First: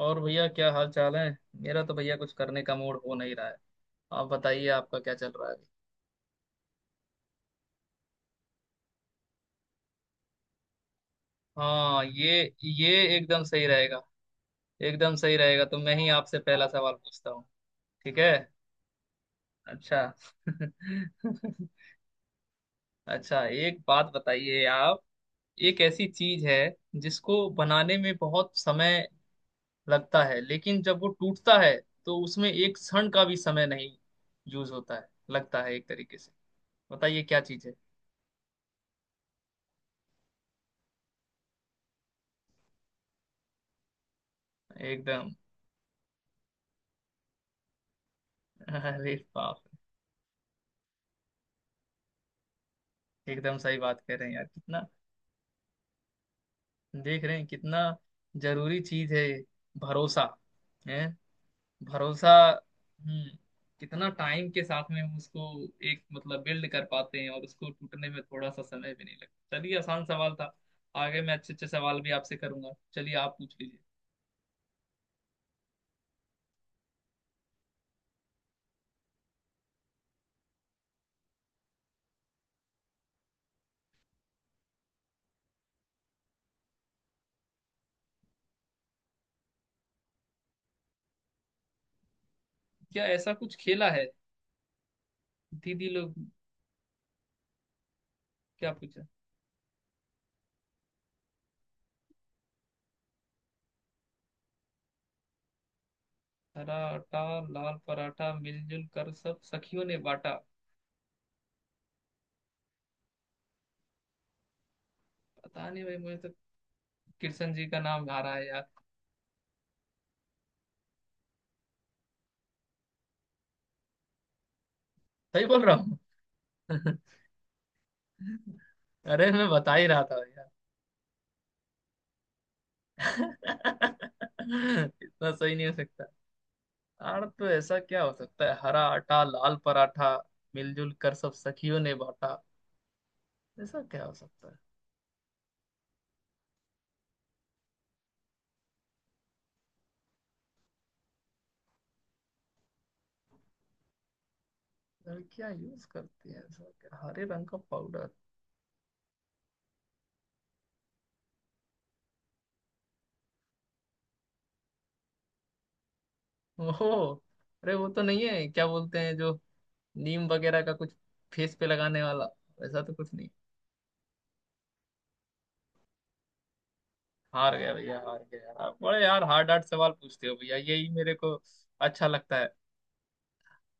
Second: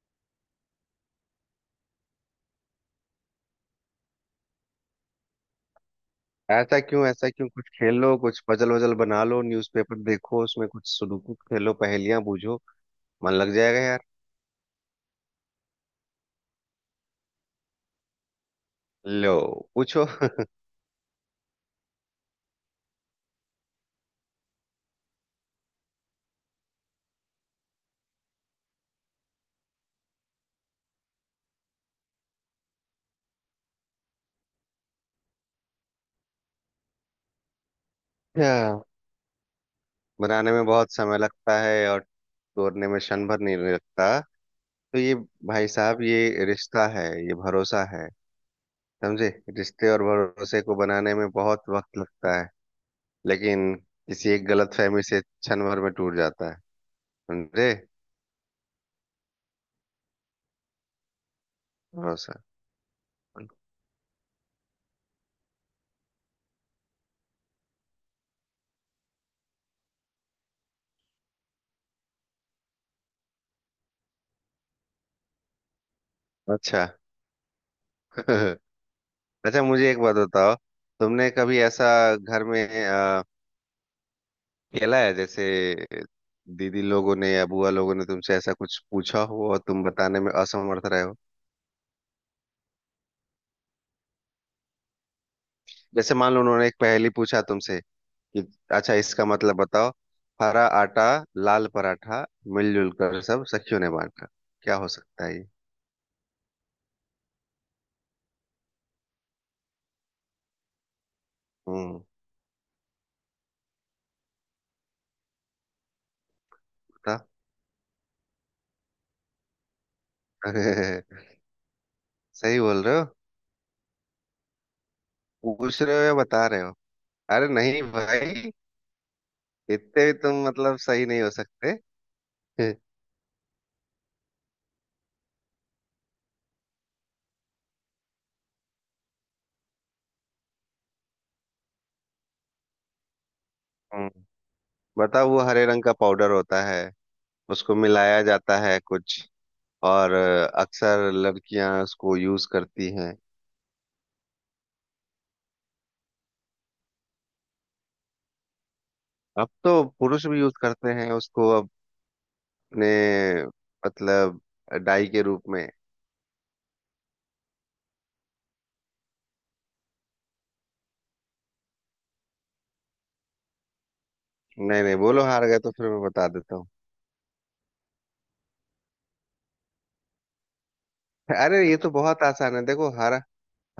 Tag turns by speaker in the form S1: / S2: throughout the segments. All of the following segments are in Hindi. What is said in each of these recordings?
S1: और भैया क्या हाल चाल है। मेरा तो भैया कुछ करने का मूड हो नहीं रहा है। आप बताइए आपका क्या चल रहा है।
S2: ऐसा क्यों? ऐसा क्यों? कुछ खेल लो, कुछ पजल वजल बना लो, न्यूज़पेपर देखो, उसमें कुछ सुडोकू खेलो,
S1: हाँ
S2: पहेलियां
S1: ये
S2: बूझो।
S1: ये
S2: मन
S1: एकदम
S2: लग
S1: सही
S2: जाएगा यार।
S1: रहेगा। एकदम सही रहेगा, तो मैं ही आपसे पहला सवाल पूछता हूँ। ठीक है।
S2: लो,
S1: अच्छा।
S2: पूछो।
S1: अच्छा, एक बात बताइए आप। एक ऐसी चीज है जिसको बनाने में बहुत समय लगता है, लेकिन जब वो टूटता है तो उसमें एक क्षण का भी समय नहीं यूज होता है, लगता है एक तरीके से। बताइए क्या चीज है।
S2: अच्छा, बनाने में बहुत समय लगता है और तोड़ने में क्षण भर नहीं लगता। तो ये,
S1: एकदम।
S2: भाई साहब, ये रिश्ता है, ये भरोसा है।
S1: अरे
S2: समझे?
S1: बाप।
S2: रिश्ते और भरोसे को बनाने में बहुत वक्त लगता है,
S1: एकदम
S2: लेकिन
S1: सही बात कह रहे
S2: किसी
S1: हैं यार,
S2: एक गलत
S1: कितना।
S2: फहमी से क्षण भर में टूट जाता है।
S1: देख रहे हैं
S2: समझे?
S1: कितना जरूरी चीज है ये, भरोसा है। भरोसा।
S2: भरोसा।
S1: हम्म। कितना टाइम के साथ में हम उसको एक मतलब बिल्ड कर पाते हैं, और उसको टूटने में थोड़ा सा समय भी नहीं लगता। चलिए आसान सवाल था। आगे मैं अच्छे अच्छे सवाल भी आपसे करूंगा। चलिए आप पूछ लीजिए।
S2: अच्छा। अच्छा, मुझे एक बात बताओ, तुमने कभी ऐसा घर में खेला है, जैसे दीदी लोगों ने या बुआ लोगों ने तुमसे ऐसा कुछ पूछा हो और तुम बताने में असमर्थ रहे हो?
S1: क्या ऐसा कुछ खेला है दीदी लोग।
S2: जैसे मान लो उन्होंने एक पहेली पूछा तुमसे कि
S1: क्या
S2: अच्छा
S1: पूछा।
S2: इसका मतलब बताओ। हरा आटा, लाल पराठा, मिलजुल कर सब सखियों ने बांटा। क्या हो सकता है ये?
S1: हरा आटा लाल पराठा मिलजुल कर सब सखियों ने बांटा।
S2: हम्म,
S1: पता नहीं भाई, मुझे तो
S2: बता।
S1: कृष्ण जी का नाम आ रहा है यार।
S2: सही बोल रहे हो?
S1: सही बोल
S2: पूछ रहे हो या
S1: रहा।
S2: बता रहे हो? अरे नहीं भाई,
S1: अरे मैं बता ही रहा
S2: इतने भी
S1: था
S2: तुम
S1: भैया।
S2: मतलब सही नहीं हो सकते।
S1: इतना सही नहीं हो सकता। यार, तो ऐसा क्या हो सकता है। हरा आटा लाल पराठा मिलजुल कर सब सखियों ने बांटा। ऐसा क्या
S2: हम्म,
S1: हो सकता है।
S2: बताओ। वो हरे रंग का पाउडर होता है, उसको मिलाया जाता है कुछ, और अक्सर लड़कियां उसको यूज करती हैं।
S1: लड़कियां यूज करती है ऐसा क्या हरे रंग का पाउडर।
S2: अब तो पुरुष भी यूज करते हैं उसको, अपने, मतलब, डाई के रूप में।
S1: ओहो। अरे वो तो नहीं है, क्या बोलते हैं, जो नीम वगैरह का कुछ फेस पे लगाने वाला। ऐसा तो कुछ नहीं।
S2: नहीं नहीं, बोलो, हार गए तो फिर मैं बता देता हूँ।
S1: हार गया भैया हार गया। आप बड़े यार हार्ड हार्ड सवाल पूछते हो भैया यही मेरे को।
S2: अरे ये तो
S1: अच्छा
S2: बहुत
S1: लगता।
S2: आसान है, देखो। हरा,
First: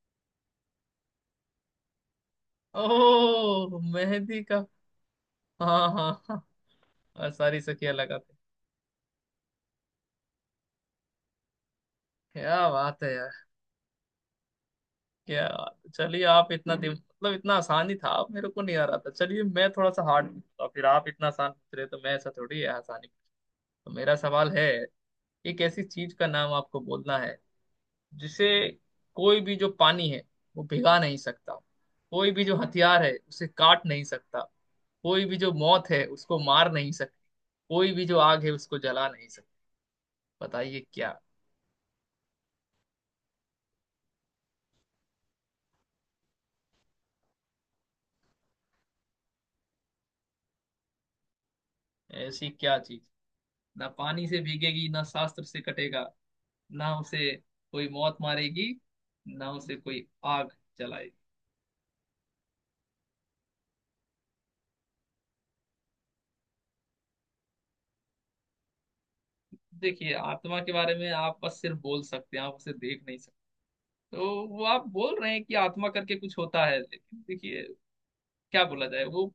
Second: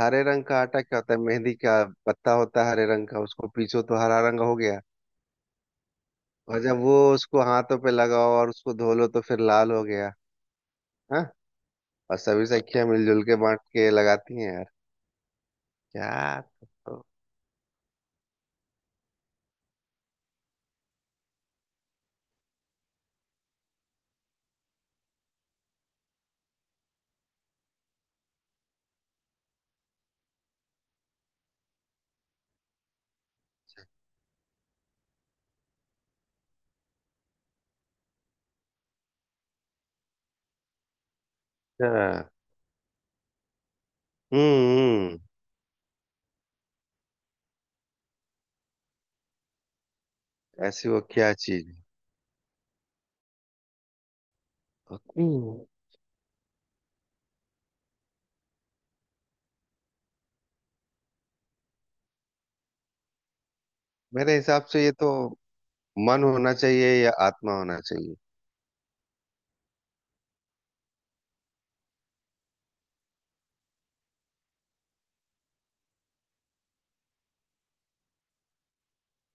S2: हरे रंग का आटा क्या होता है? मेहंदी का पत्ता होता है हरे रंग का, उसको
S1: ओह,
S2: पीसो तो हरा रंग
S1: मेहंदी
S2: हो
S1: का।
S2: गया।
S1: हाँ हाँ हाँ।
S2: और जब वो
S1: और
S2: उसको
S1: सारी
S2: हाथों पे
S1: सखियां
S2: लगाओ
S1: लगाते।
S2: और उसको धो लो तो फिर लाल हो गया। हाँ? और सभी
S1: क्या
S2: सखियां
S1: बात है
S2: मिलजुल
S1: यार।
S2: के बांट के लगाती हैं यार।
S1: क्या बात है। चलिए
S2: क्या?
S1: आप इतना दिम
S2: तो-
S1: मतलब इतना आसानी था, आप मेरे को नहीं आ रहा था। चलिए मैं थोड़ा सा हार्ड पूछता हूँ, तो फिर आप इतना आसान पूछ रहे हैं, तो मैं ऐसा थोड़ी है आसानी। तो मेरा सवाल है। एक ऐसी चीज का नाम आपको बोलना है जिसे कोई भी जो पानी है वो भिगा नहीं सकता। कोई भी जो हथियार है उसे काट नहीं सकता। कोई भी जो मौत है उसको मार नहीं सकती। कोई भी जो आग है उसको जला नहीं सकती। बताइए क्या।
S2: अच्छा। हम्म। ऐसी वो क्या चीज है?
S1: ऐसी क्या चीज। ना पानी से भीगेगी, ना शास्त्र
S2: हम्म,
S1: से कटेगा, ना उसे कोई मौत मारेगी, ना उसे कोई आग जलाएगी।
S2: मेरे हिसाब से ये तो मन होना चाहिए या आत्मा होना चाहिए।
S1: देखिए आत्मा के बारे में आप बस सिर्फ बोल सकते हैं, आप उसे देख नहीं सकते। तो वो आप बोल रहे हैं कि आत्मा करके कुछ होता है, लेकिन देखिए क्या बोला जाए वो।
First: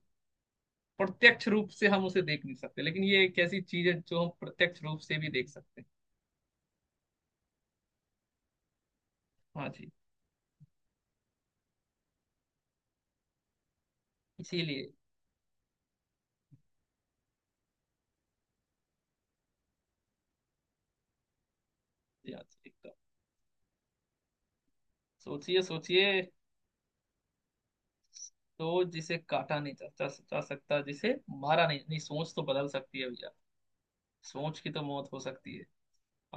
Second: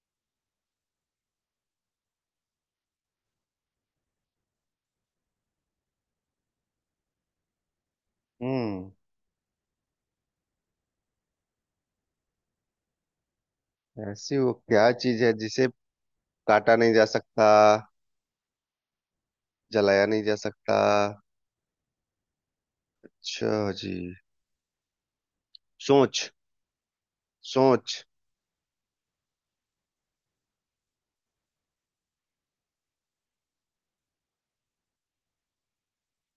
S1: प्रत्यक्ष रूप से हम उसे देख नहीं सकते, लेकिन ये एक ऐसी चीज है जो हम प्रत्यक्ष रूप से भी देख सकते हैं।
S2: हम्म।
S1: हाँ जी।
S2: ऐसी वो
S1: इसीलिए
S2: क्या चीज है जिसे काटा नहीं जा सकता, जलाया नहीं जा सकता?
S1: ये आज एक तो
S2: अच्छा जी।
S1: सोचिए सोचिए।
S2: सोच, सोच।
S1: तो जिसे काटा नहीं जा सकता, जिसे मारा नहीं नहीं, सोच तो बदल सकती है भैया। सोच की तो मौत हो सकती है।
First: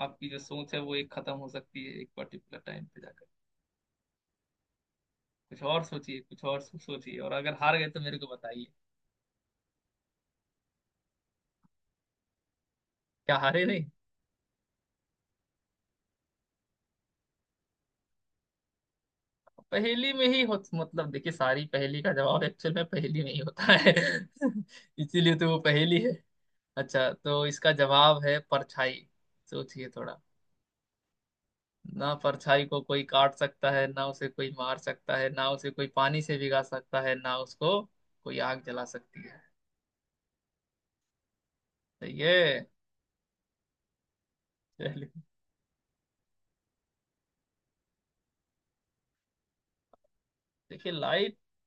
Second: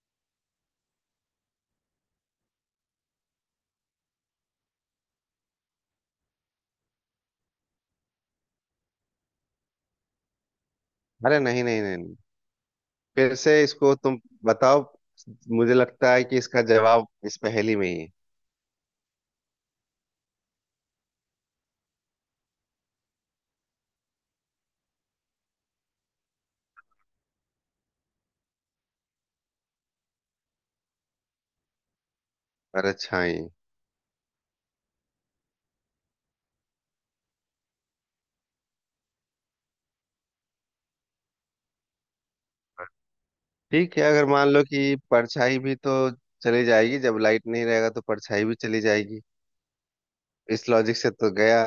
S1: आपकी जो सोच है वो एक खत्म हो सकती है एक पर्टिकुलर टाइम पे जाकर। कुछ और सोचिए, कुछ और सोचिए, और अगर हार गए तो मेरे को बताइए।
S2: अरे नहीं नहीं नहीं नहीं। फिर
S1: क्या
S2: से
S1: हारे नहीं।
S2: इसको तुम बताओ। मुझे लगता है कि इसका जवाब इस पहेली में ही है।
S1: पहेली में ही हो मतलब, देखिए सारी पहेली का जवाब एक्चुअल में पहेली में ही होता है। इसीलिए तो वो पहेली है। अच्छा, तो इसका जवाब है परछाई। सोचिए थोड़ा। ना परछाई को कोई काट
S2: परछाई?
S1: सकता है, ना उसे कोई मार सकता है, ना उसे कोई पानी से भिगा सकता है, ना उसको कोई आग जला सकती है। सही है।
S2: ठीक है, अगर मान लो कि
S1: चलिए।
S2: परछाई भी तो चली जाएगी। जब लाइट नहीं रहेगा तो परछाई भी चली जाएगी। इस
S1: देखिए
S2: लॉजिक से तो
S1: लाइट,
S2: गया।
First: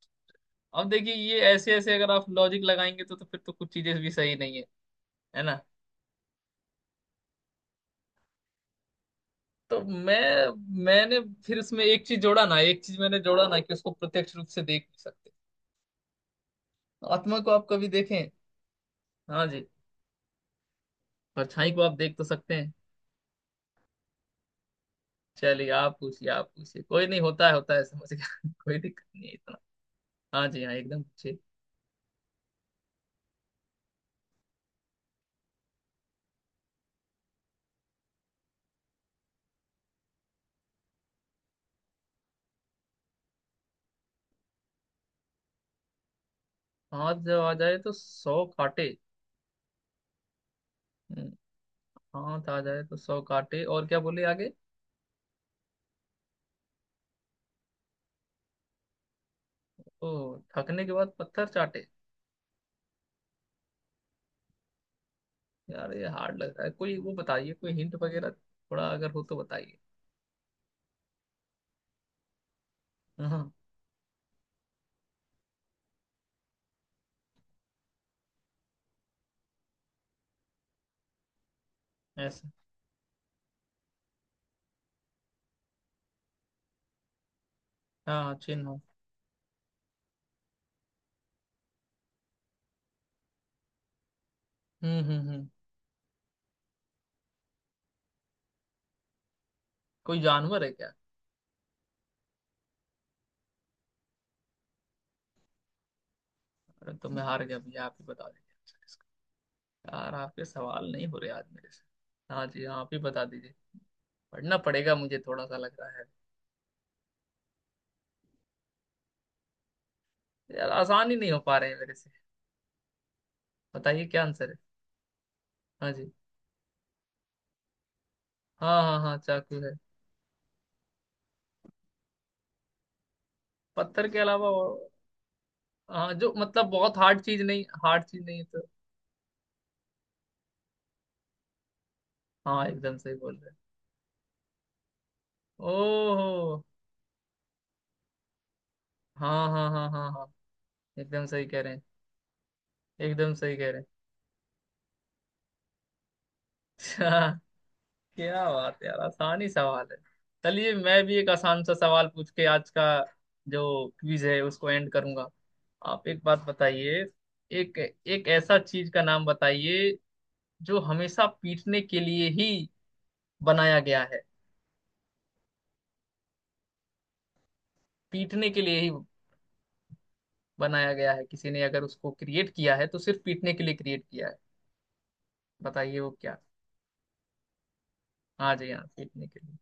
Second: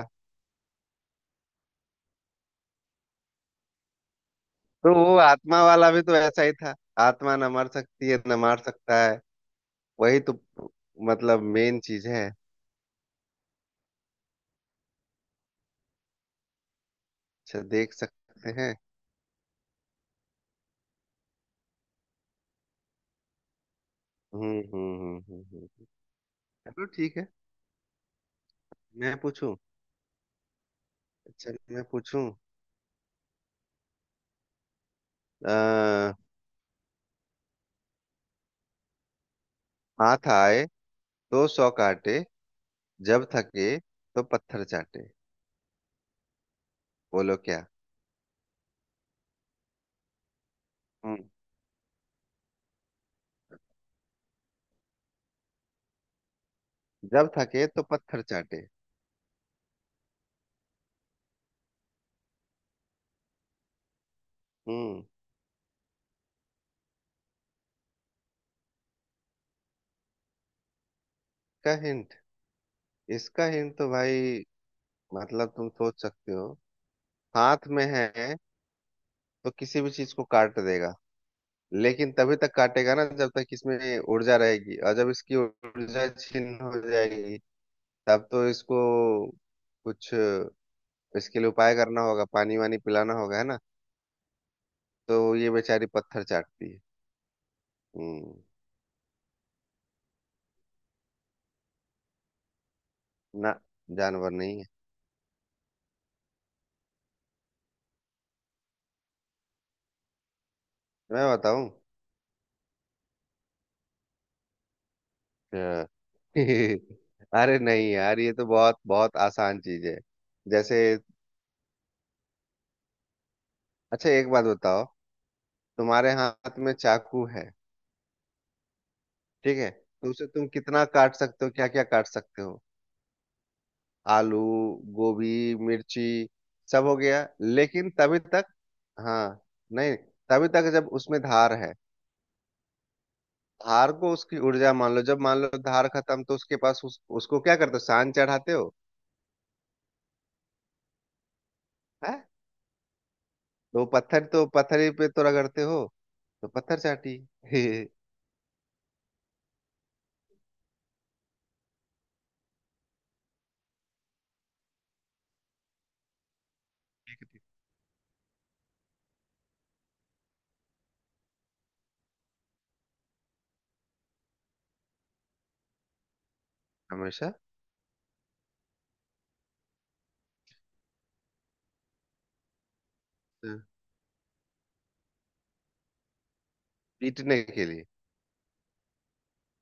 S1: अब देखिए ये ऐसे ऐसे अगर आप लॉजिक लगाएंगे तो फिर तो कुछ चीजें भी सही नहीं है।
S2: तो वो
S1: है ना।
S2: आत्मा वाला भी तो ऐसा ही था। आत्मा न मर सकती है न मार सकता है।
S1: तो मैं
S2: वही तो,
S1: मैंने
S2: मतलब,
S1: फिर
S2: मेन
S1: उसमें एक
S2: चीज
S1: चीज
S2: है।
S1: जोड़ा ना, एक चीज मैंने जोड़ा ना, कि उसको प्रत्यक्ष रूप से देख नहीं सकते। आत्मा को
S2: अच्छा,
S1: आप कभी
S2: देख
S1: देखें।
S2: सकते हैं।
S1: हाँ जी। परछाई को आप देख तो सकते हैं।
S2: हम्म हम्म हम्म हम्म
S1: चलिए
S2: हम्म।
S1: आप पूछिए आप पूछिए,
S2: चलो
S1: कोई
S2: ठीक
S1: नहीं
S2: है,
S1: होता है होता है, समझ गया। कोई दिक्कत
S2: मैं
S1: नहीं है।
S2: पूछूं?
S1: हाँ जी हाँ, एकदम ठीक।
S2: अच्छा, मैं पूछूं। अः हाथ आए तो सौ काटे, जब थके तो पत्थर चाटे।
S1: हाथ
S2: बोलो
S1: जब आ
S2: क्या?
S1: जाए तो सौ काटे।
S2: हम्म।
S1: हम्म। हाथ आ जाए तो सौ काटे, और क्या बोले आगे।
S2: जब थके तो पत्थर चाटे।
S1: ओ, थकने के बाद पत्थर चाटे।
S2: हम्म।
S1: यार ये हार्ड लग रहा है। कोई वो बताइए, कोई हिंट वगैरह थोड़ा अगर हो तो बताइए।
S2: इसका हिंट? इसका
S1: हाँ
S2: हिंट तो भाई, मतलब तुम सोच सकते हो। हाथ में है तो किसी भी चीज को काट देगा, लेकिन तभी
S1: ऐसा।
S2: तक काटेगा ना जब तक इसमें ऊर्जा रहेगी। और जब इसकी ऊर्जा छिन्न हो जाएगी, तब
S1: हाँ
S2: तो
S1: चिन्ह
S2: इसको
S1: हो।
S2: कुछ, इसके लिए उपाय करना होगा, पानी वानी पिलाना होगा, है ना? तो
S1: हम्म।
S2: ये बेचारी पत्थर चाटती है। हम्म।
S1: कोई जानवर है क्या।
S2: ना, जानवर नहीं है।
S1: अरे, तो मैं हार गया भैया, आप ही बता दीजिए आंसर इसका। यार आपके सवाल नहीं हो
S2: मैं
S1: रहे आज
S2: बताऊं?
S1: मेरे से। हाँ जी हाँ, आप ही बता दीजिए। पढ़ना पड़ेगा मुझे थोड़ा सा लग
S2: अच्छा।
S1: रहा है।
S2: अरे नहीं यार, ये तो बहुत बहुत आसान चीज है।
S1: यार
S2: जैसे,
S1: आसान ही नहीं हो पा रहे हैं मेरे से। बताइए
S2: अच्छा
S1: क्या
S2: एक बात
S1: आंसर है।
S2: बताओ,
S1: हाँ जी।
S2: तुम्हारे हाथ में चाकू है,
S1: हाँ हाँ हाँ,
S2: ठीक
S1: चाकू
S2: है?
S1: है।
S2: तो उसे तुम कितना काट सकते हो, क्या क्या काट सकते हो?
S1: पत्थर के
S2: आलू,
S1: अलावा और।
S2: गोभी, मिर्ची,
S1: हाँ, जो मतलब
S2: सब हो
S1: बहुत हार्ड
S2: गया,
S1: चीज नहीं,
S2: लेकिन
S1: हार्ड
S2: तभी
S1: चीज नहीं है
S2: तक।
S1: तो।
S2: हाँ। नहीं, तभी तक जब उसमें धार है।
S1: हाँ एकदम सही बोल रहे हैं।
S2: धार को उसकी ऊर्जा मान लो, जब मान लो धार खत्म, तो उसके
S1: ओहो।
S2: पास उसको क्या करते हो, सान चढ़ाते हो
S1: हाँ हाँ हाँ हाँ हाँ, एकदम सही कह रहे हैं।
S2: है?
S1: एकदम सही कह
S2: तो
S1: रहे हैं।
S2: वो पत्थर तो पत्थर ही पे तो रगड़ते हो, तो पत्थर चाटी।
S1: अच्छा, क्या बात है यार, आसानी सवाल है। चलिए मैं भी एक आसान सा सवाल पूछ के आज का जो क्विज है उसको एंड करूंगा। आप एक बात बताइए। एक एक ऐसा चीज का नाम बताइए जो हमेशा पीटने के लिए ही बनाया गया है।
S2: हमेशा?
S1: पीटने के लिए ही बनाया गया है, किसी ने अगर उसको क्रिएट किया है तो सिर्फ पीटने के
S2: हाँ,
S1: लिए क्रिएट किया है। बताइए वो क्या।
S2: पीटने के लिए?
S1: आ जाइए आप पीटने के लिए।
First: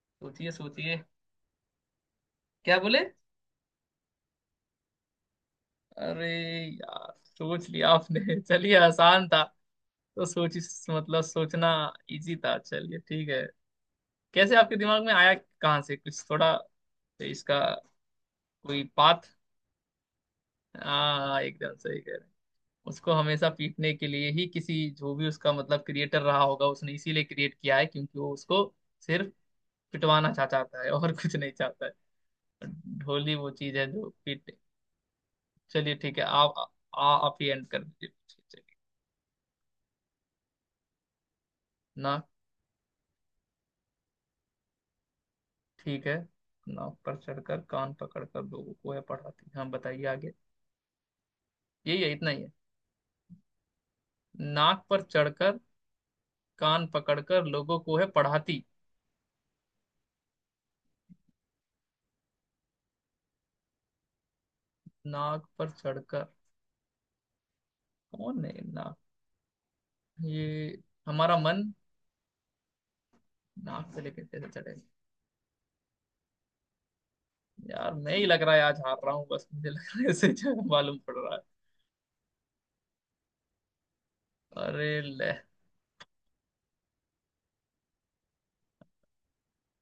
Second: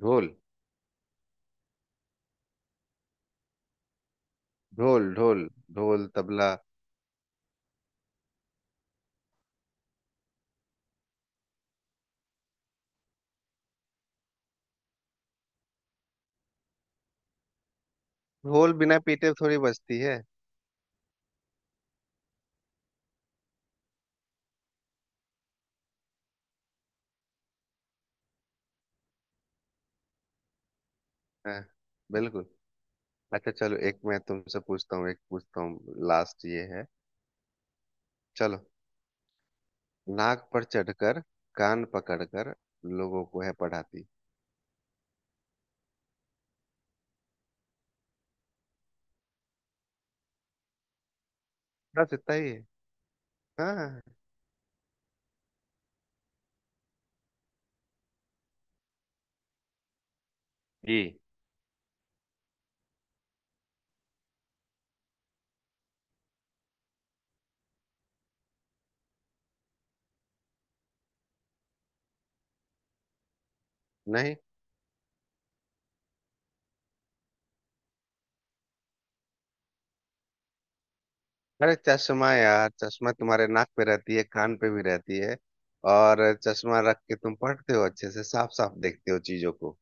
S2: ढोल।
S1: सोचिए सोचिए। क्या बोले।
S2: ढोल। ढोल, ढोल
S1: अरे
S2: तबला।
S1: यार सोच लिया आपने। चलिए आसान था। तो सोच मतलब सोचना इजी था। चलिए ठीक है। कैसे आपके दिमाग में आया, कहाँ से कुछ थोड़ा, तो इसका
S2: ढोल
S1: कोई
S2: बिना
S1: पाथ।
S2: पीटे थोड़ी बजती है।
S1: हाँ एकदम सही कह रहे हैं। उसको हमेशा पीटने के लिए ही किसी, जो भी उसका मतलब क्रिएटर रहा होगा, उसने इसीलिए क्रिएट किया है क्योंकि वो उसको सिर्फ पिटवाना चा चाहता है और कुछ नहीं
S2: हाँ,
S1: चाहता है।
S2: बिल्कुल।
S1: ढोली वो
S2: अच्छा,
S1: चीज
S2: चलो
S1: है
S2: एक
S1: जो
S2: मैं
S1: पीटे।
S2: तुमसे पूछता हूँ, एक पूछता
S1: चलिए
S2: हूँ,
S1: ठीक है
S2: लास्ट
S1: आप।
S2: ये है।
S1: आप ही एंड कर दीजिए।
S2: चलो।
S1: चलिए।
S2: नाक पर चढ़कर, कान
S1: ना
S2: पकड़कर, लोगों को है पढ़ाती।
S1: ठीक है। नाक पर चढ़कर कान पकड़कर लोगों को है पढ़ाती। हाँ बताइए आगे। यही है,
S2: बस
S1: इतना
S2: इतना
S1: ही है।
S2: ही है। हाँ
S1: नाक पर चढ़कर कान पकड़कर लोगों को है पढ़ाती।
S2: जी।
S1: नाक पर चढ़कर। कौन है नाक। ये हमारा मन। नाक से लेकर
S2: नहीं।
S1: कैसे चढ़ेगा। यार मैं ही लग रहा है आज हार रहा हूँ बस, मुझे लग रहा है ऐसे ही। मालूम पड़ रहा है।
S2: अरे चश्मा यार, चश्मा तुम्हारे नाक पे रहती है, कान पे भी
S1: अरे
S2: रहती
S1: ले।
S2: है। और चश्मा रख के तुम पढ़ते हो, अच्छे से साफ साफ देखते हो चीजों को।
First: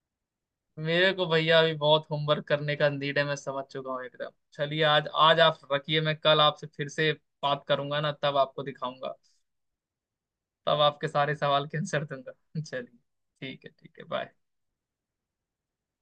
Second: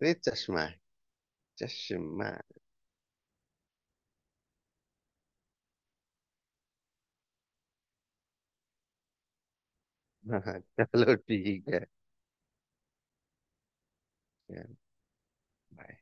S2: तो ये चश्मा है।
S1: मेरे को भैया अभी बहुत
S2: चश्मा।
S1: होमवर्क करने का नीड है, मैं समझ चुका हूँ एकदम। चलिए आज आज आप रखिए, मैं कल आपसे फिर से बात करूंगा ना, तब आपको दिखाऊंगा।
S2: हाँ,
S1: तब आपके
S2: चलो
S1: सारे सवाल
S2: ठीक
S1: के
S2: है।
S1: आंसर दूंगा। चलिए ठीक है ठीक है, बाय।
S2: बाय।